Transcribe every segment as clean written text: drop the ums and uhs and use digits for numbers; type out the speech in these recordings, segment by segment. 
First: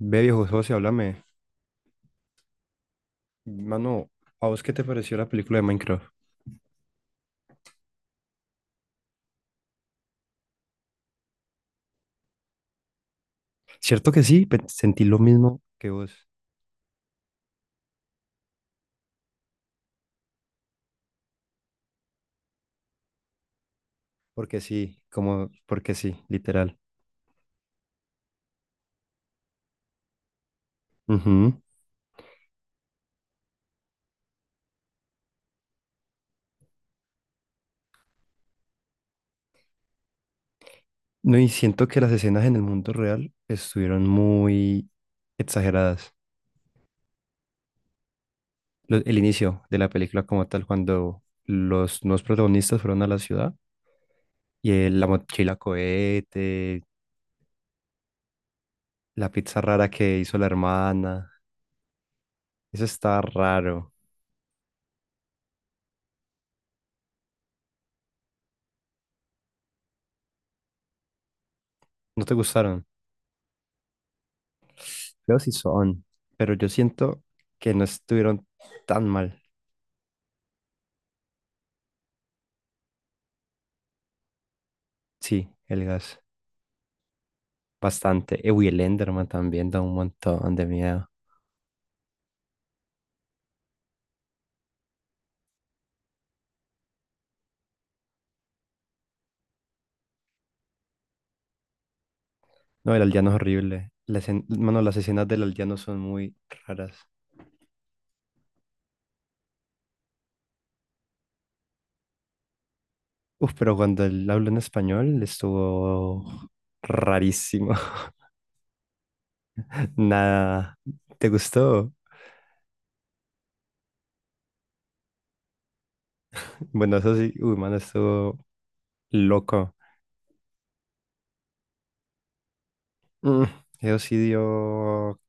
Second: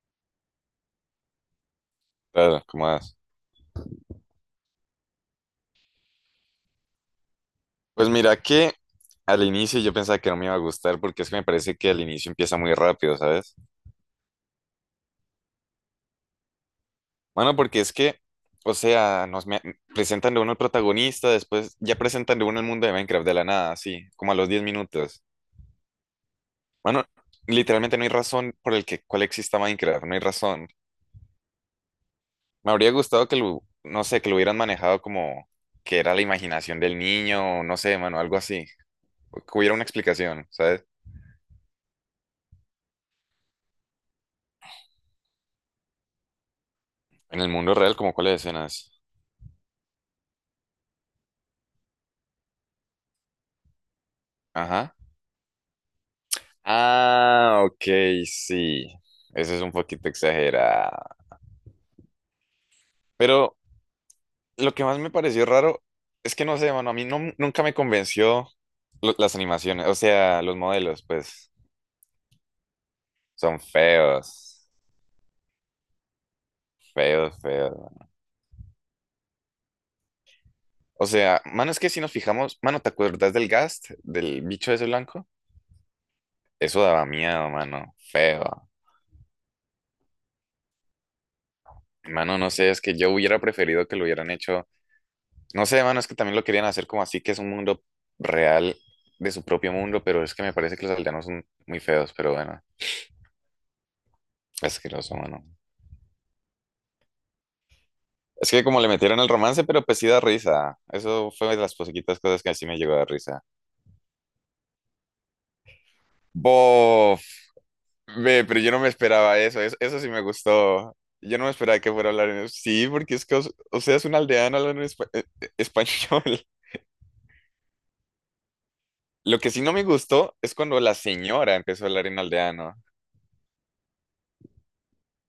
Ve, viejo socio, háblame. Claro, ¿cómo vas? Mano, ¿a vos qué te pareció la película de Minecraft? Pues mira que al inicio yo pensaba que no me iba a gustar porque es que me parece que al inicio empieza muy rápido, ¿sabes? Cierto que sí, sentí lo mismo que vos. Bueno, porque es que, o sea, presentan de uno el protagonista, después ya presentan de uno el mundo de Minecraft de la nada, así, como a los Porque 10 sí, minutos. como, porque sí, literal. Bueno, literalmente no hay razón por el que cuál exista Minecraft, no hay razón. Ujú. Me habría gustado que lo, no sé, que lo hubieran manejado como que era la imaginación del niño, o no sé, mano, algo así. Que hubiera una explicación, ¿sabes? No, y siento que las escenas en el mundo real estuvieron muy exageradas. En el mundo real, como cuáles escenas. El inicio de la película como tal, cuando los nuevos protagonistas fueron a la ciudad y Ajá. La mochila cohete, Ah, ok, sí. la Eso pizza es un rara poquito que hizo la exagerado. hermana, eso está Pero raro. lo que más me pareció raro es que no sé, mano, a mí no- nunca me convenció las animaciones, o sea, los modelos, pues ¿No te gustaron? son feos, Creo si son, pero yo siento feos, que no feos. estuvieron tan mal. O sea, mano, es que si nos fijamos, mano, ¿te acuerdas del Gast, del bicho ese blanco? Sí, el gas, Eso daba miedo, mano, bastante. Uy, feo. el Enderman también da un montón de miedo. Mano, no sé, es que yo hubiera preferido que lo hubieran hecho. No sé, mano, es que también lo querían hacer como así, que es un mundo real de su propio mundo, pero es que me parece que los aldeanos son muy feos, pero bueno, No, el aldeano es horrible. Bueno, las asqueroso, escenas del mano. aldeano son muy raras. Es que como le metieron el romance, pero pues sí da risa. Eso fue de las poquitas cosas que así me llegó a dar risa. Uf, pero cuando él habló en español estuvo Bof, rarísimo. ve, pero yo no me esperaba eso, eso, eso sí me Nada. gustó. ¿Te Yo no me esperaba gustó? que fuera a hablar en... Sí, porque es que, o, sea, es un aldeano hablando en español. Bueno, eso sí, uy, mano, estuvo Lo que sí no loco. me gustó es cuando la señora empezó a hablar en aldeano. Mm, Eso sí dio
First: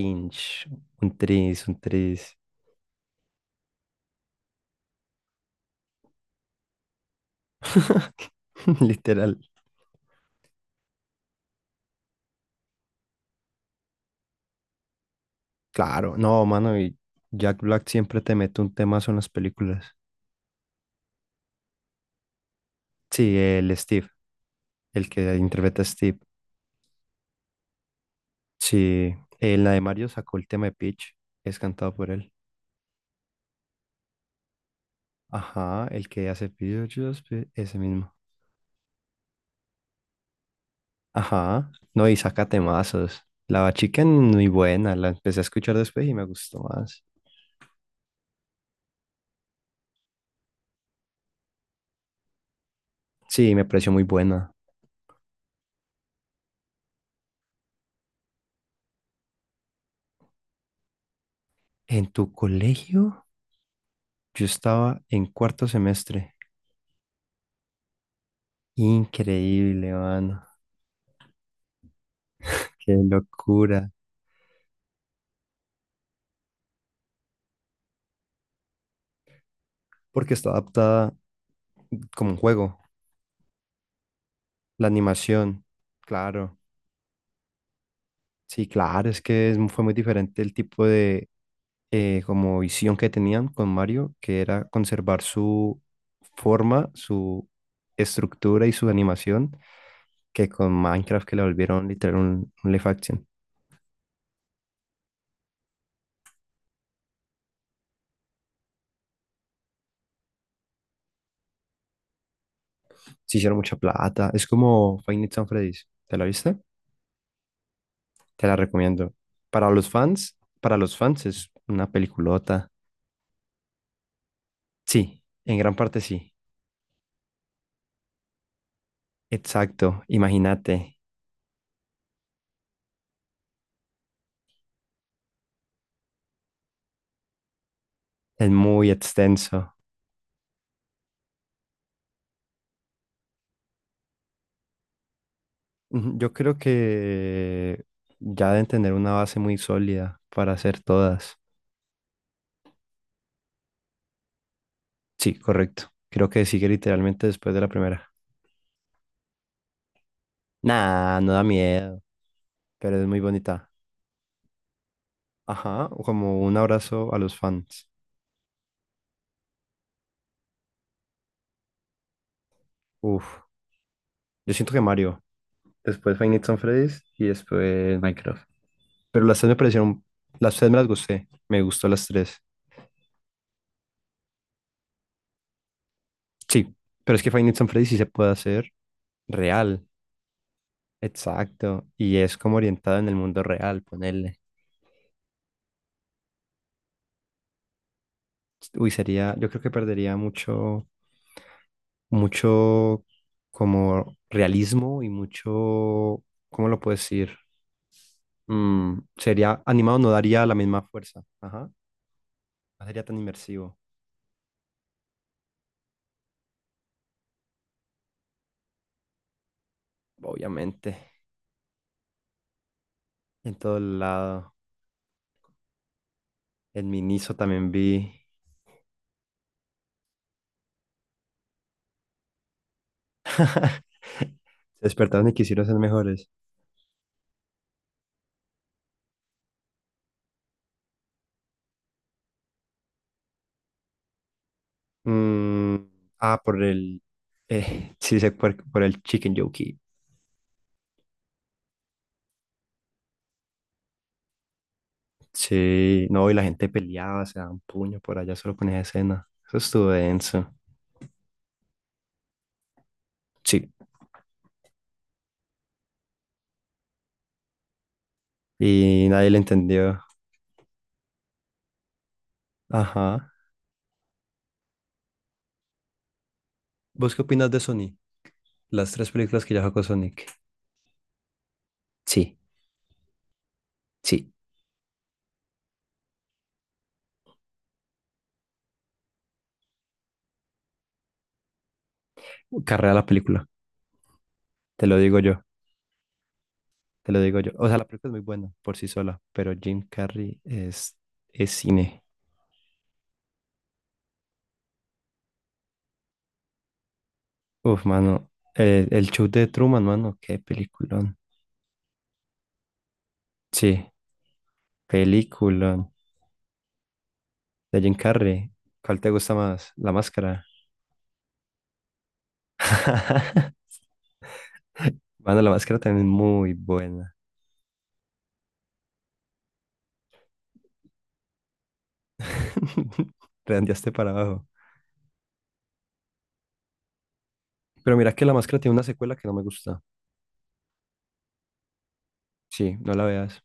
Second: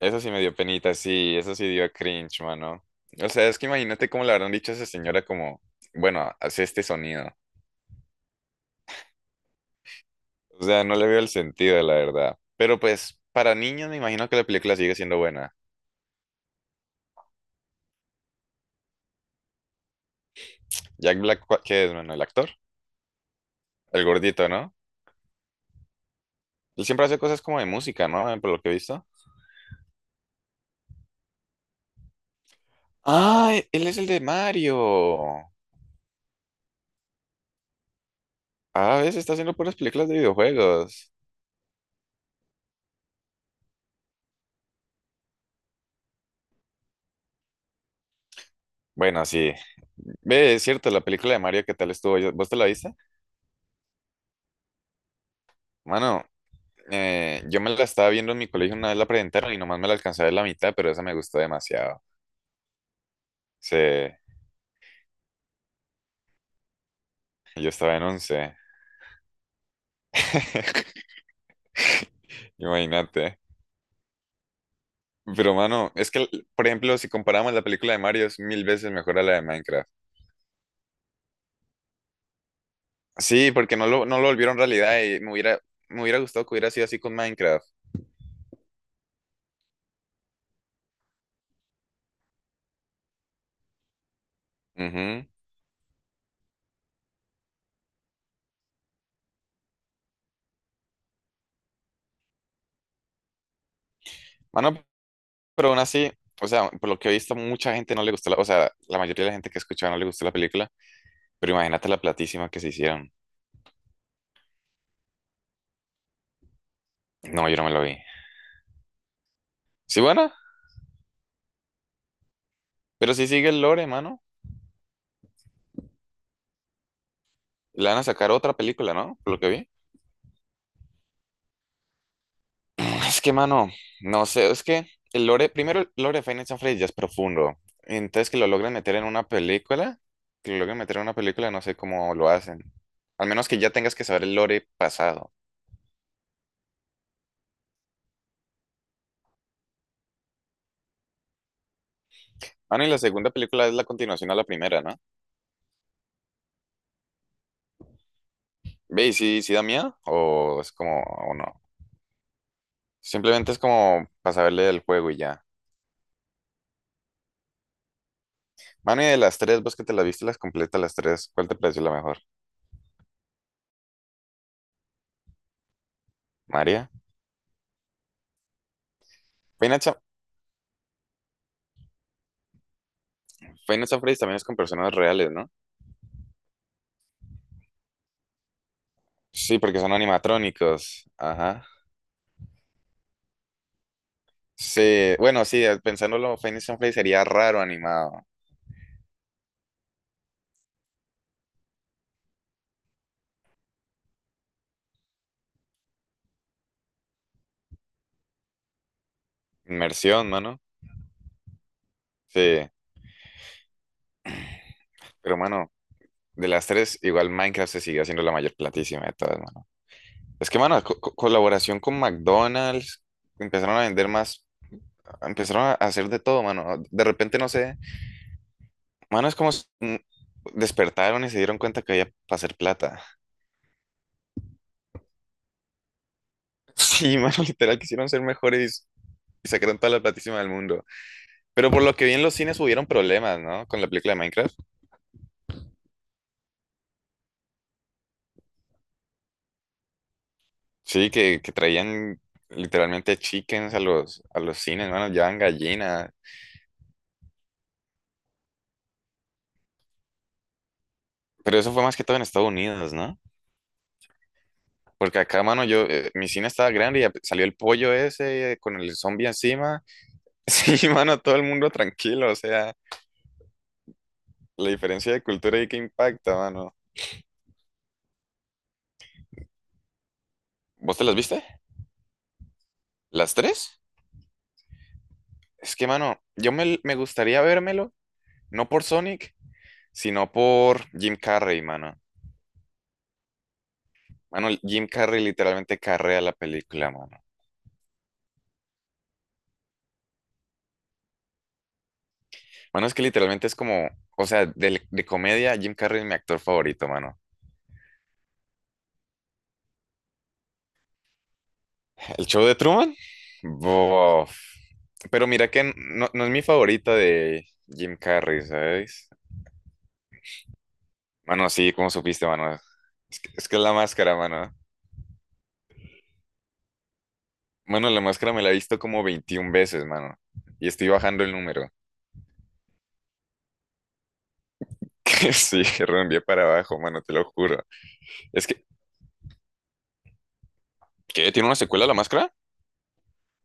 Eso sí me dio penita, Un sí, eso tris, sí un dio tris. cringe, mano. O sea, es que imagínate cómo le habrán dicho a esa señora como, bueno, hace este sonido. Literal. O sea, no le veo el sentido, la verdad. Pero pues, para niños me imagino que la película sigue siendo buena. Claro, no, mano, y Jack Black siempre te mete un temazo en las películas. Jack Black, ¿qué es, mano? El actor, Sí, el el Steve, gordito, ¿no? el que interpreta a Steve. Él siempre hace cosas como de música, ¿no? Por lo que he visto. Sí, en la de Mario sacó el tema de Peach, es cantado por él. Ah, él es el de Mario. Ajá, el que hace Peach, ese mismo. A veces está haciendo puras películas de videojuegos. Ajá, no, y saca temazos. La Bad Chicken, muy buena, la empecé a escuchar después y me gustó más. Bueno, sí. Ve, es cierto, la película de Mario, ¿qué tal estuvo? ¿Vos te la viste? Sí, me pareció muy buena. Mano, yo me la estaba viendo en mi colegio una vez la presentaron y nomás me la alcanzaba en la mitad, pero esa me gustó demasiado. En tu colegio, Sí, yo estaba en cuarto semestre. yo estaba en once. Increíble, mano. Qué Imagínate. locura. Pero mano, es que, por ejemplo, si comparamos la película de Mario es mil veces mejor a la de Minecraft. Porque está adaptada como un juego. Sí, porque no lo volvieron La realidad y me hubiera, animación, me hubiera gustado que claro. hubiera sido así con Minecraft. Sí, claro, es que fue muy diferente el tipo de como visión que tenían con Mario, que era conservar Ujú. su forma, su estructura y su animación, que con Minecraft que la volvieron literal un live action. Mano, pero aún así, o sea, por lo que he visto, mucha gente no le gustó la, o sea, la mayoría de la gente que escuchaba no le gustó la película, pero imagínate la platísima que se hicieron. Se hicieron mucha plata. Es como Five Nights at Freddy's. ¿Te la viste? No, yo no me lo vi. Te la recomiendo. Para los Sí, bueno. fans, para los fans es una peliculota. Pero si sigue el lore, mano, Sí, en gran parte sí. le van a sacar otra película, ¿no? Por lo que vi. Exacto, imagínate, Es que, mano, no sé, es que el lore, primero el lore de Five Nights at Freddy's ya es profundo. Entonces que lo es logren muy meter en una extenso. película, que lo logren meter en una película, no sé cómo lo hacen. Al menos que ya tengas que saber el lore pasado. Ujú. Yo creo que ya deben tener una base muy sólida para hacer todas. Mano, y la segunda película es la continuación a la primera, ¿no? Sí, correcto. Creo que sigue literalmente después de la primera. Ve, ¿y si da miedo? ¿O es como, Nah, no o da no? miedo, pero es muy Simplemente es bonita. como para saberle del juego y ya. Ajá, o como un abrazo a los fans. Mano, y de las tres, vos que te las viste las completas las tres, ¿cuál te pareció la mejor? Uf, yo siento que Mario, después Five Nights at ¿María? Freddy's y después Minecraft. Pero las tres me Five Nights. parecieron, las tres me las gusté, me gustó las tres. Final Freddy también es con personas reales, ¿no? Sí, pero es que Five Nights at Freddy's sí se puede hacer. Sí, porque Real, son animatrónicos. Ajá. exacto. Y es como orientado en el mundo real, ponerle. Sí, bueno, sí, pensándolo, Final Freddy sería raro animado. Uy, sería, yo creo que perdería mucho, mucho como realismo y mucho, ¿cómo lo puedo decir? Sería animado, no Inmersión, daría la mano. misma fuerza. Ajá. Sí, No sería tan inmersivo, pero mano, de las tres, igual Minecraft se sigue haciendo la mayor platísima de todas, mano. Es que, mano, obviamente. Colaboración con McDonald's, En todo empezaron a el vender más, lado. empezaron a hacer de todo, mano. En De Miniso repente, no también sé, vi. mano, es como despertaron y se dieron cuenta que había para hacer plata. Se despertaron y quisieron ser mejores. Sí, mano, literal, quisieron ser mejores y sacaron toda la platísima del mundo. Pero por lo que vi en los cines hubieron problemas, ¿no? Con la película de Minecraft. Mm, ah, sí sé por el Chicken Jockey. Sí, que traían literalmente chickens a a los cines, mano, llevaban Sí, gallinas. no, y la gente peleaba, se daban puños por allá solo con esa escena. Eso estuvo denso. Pero eso fue más que todo en Estados Unidos, ¿no? Sí, Porque acá, mano, yo, mi cine estaba grande y salió el pollo ese con el y zombie nadie le encima. entendió. Sí, mano, todo el mundo tranquilo, o sea, Ajá. la diferencia de cultura ahí que impacta, mano. ¿Vos qué opinas de Sonic? Las tres películas que ya sacó Sonic. ¿Vos te las viste? Sí, ¿Las tres? sí. Es que, mano, me gustaría vérmelo, no por Sonic, sino por Jim Carrey, mano. Carrea la película, Mano, te Jim lo digo Carrey yo, literalmente carrea la película, te lo mano. digo yo. O sea, la película es muy buena por sí sola, pero Jim Carrey es cine. Mano, es que literalmente es como, o sea, de comedia, Jim Carrey es mi actor favorito, mano. Uf, mano, el show de Truman, mano, qué peliculón. ¿El show de Truman? Sí, Bof. Pero mira que película no, no es mi favorita de de Jim Jim Carrey, Carrey. ¿Cuál ¿sabes? te gusta más? La máscara. Mano, sí, ¿cómo supiste, mano? Es que es la máscara, mano. Bueno, la máscara también es muy buena. Mano, la máscara me la he visto como 21 veces, mano. Y estoy bajando el número. Redondeaste para abajo. Que sí, reenvié para abajo, mano, te lo juro. Pero mira que la Es máscara que, tiene una secuela que no me gusta. ¿qué? ¿Tiene una secuela la máscara? Sí, no la veas.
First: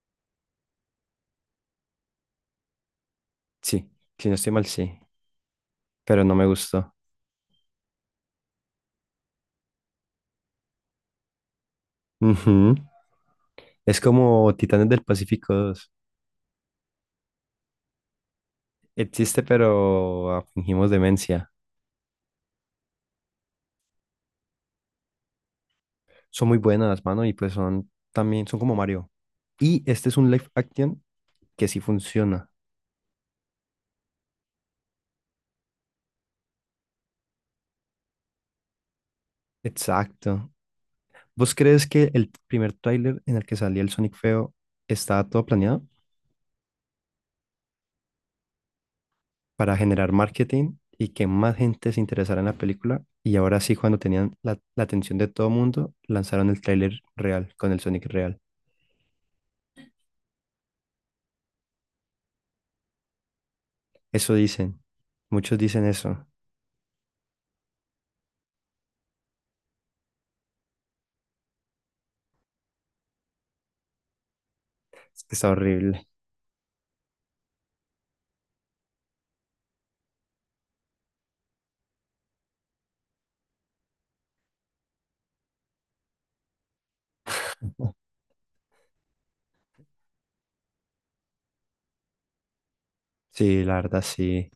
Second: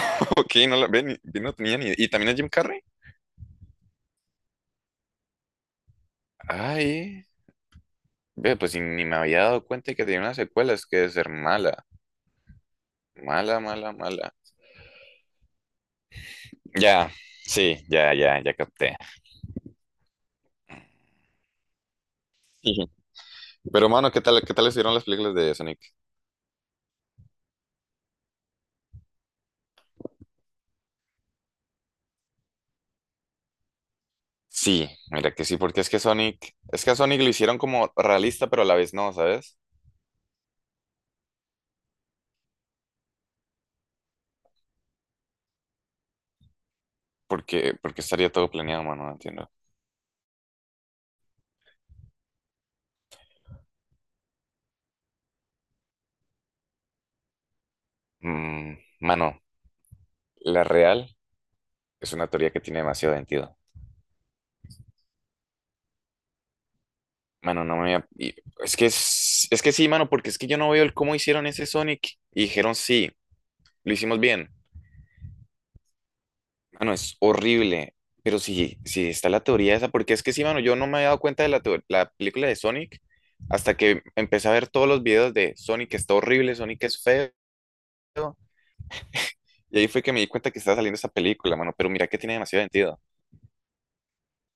Ok, no la ven, no tenía ni... idea. ¿Y también es Jim Carrey? Sí, si no estoy mal, sí. Pero no me gustó. Ay, ve, pues ni me había dado cuenta que tenía una secuela, es que debe ser mala. Ujú. Mala, mala, Es mala. como Titanes del Pacífico 2. Ya, sí, ya, ya, ya capté. Existe, pero ah, fingimos demencia. Ujú. Pero, mano, qué tal estuvieron las películas de Sonic? Son muy buenas, mano, y pues son también, son como Mario. Y este es un live action que sí funciona. Sí, mira que sí, porque es que Sonic, es que a Sonic lo hicieron como realista, pero a la vez no, ¿sabes? Exacto. ¿Vos crees que el primer tráiler en el que salía el Sonic feo estaba todo planeado Porque estaría todo planeado, mano, no entiendo. para generar marketing y que más gente se interesara en la película? Y ahora sí, cuando tenían la atención de todo mundo, lanzaron el tráiler real con el Sonic real. Mm, mano, la real es una teoría que tiene demasiado sentido. Eso dicen. Muchos dicen eso. Mano, no me y- es que, es que sí, mano, porque es que yo no veo el cómo hicieron ese Sonic. Y dijeron sí. Lo hicimos bien. Es que está horrible. Mano, es horrible. Pero sí, sí está la teoría esa, porque es que sí, mano, yo no me había dado cuenta de la, la película de Sonic hasta que empecé a ver todos los videos de Sonic está horrible, Sonic es feo. Y ahí fue que me di cuenta que estaba saliendo esa película, mano. Pero mira que tiene demasiado sentido. Sí, la verdad, sí.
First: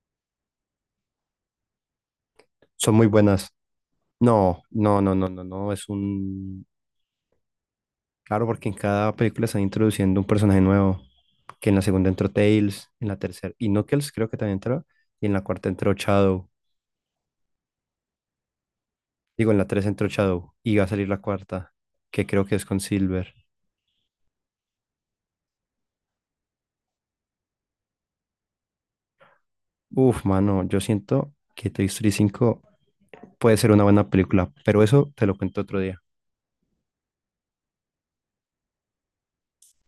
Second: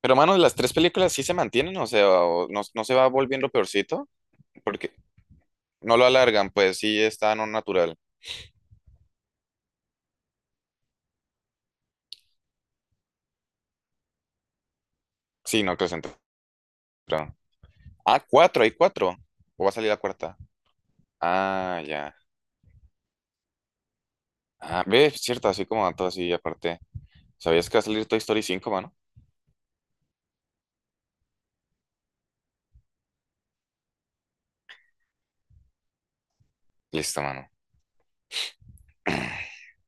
Pero, mano, las tres películas sí se mantienen, o sea, o no, Son se muy va volviendo buenas. peorcito, No, porque no, no, no, no, no. Es no lo alargan, un pues sí está no natural. Claro, porque en cada película están introduciendo un personaje nuevo, que en la segunda entró Tails, en la tercera y Knuckles creo que también entró, y en la Sí, cuarta no, que entró centro. Shadow, Ah, cuatro, hay cuatro. digo, en ¿O la va a tres salir la entró cuarta? Shadow, y va a salir la cuarta, Ah, ya. que creo que es con Silver. Ah, ve, cierto, así como dato así, aparte. ¿Sabías que va a salir Toy Story 5, mano? Uf, mano, yo siento que Toy Story 5 puede ser una buena película, pero eso te lo cuento otro día. Listo, mano.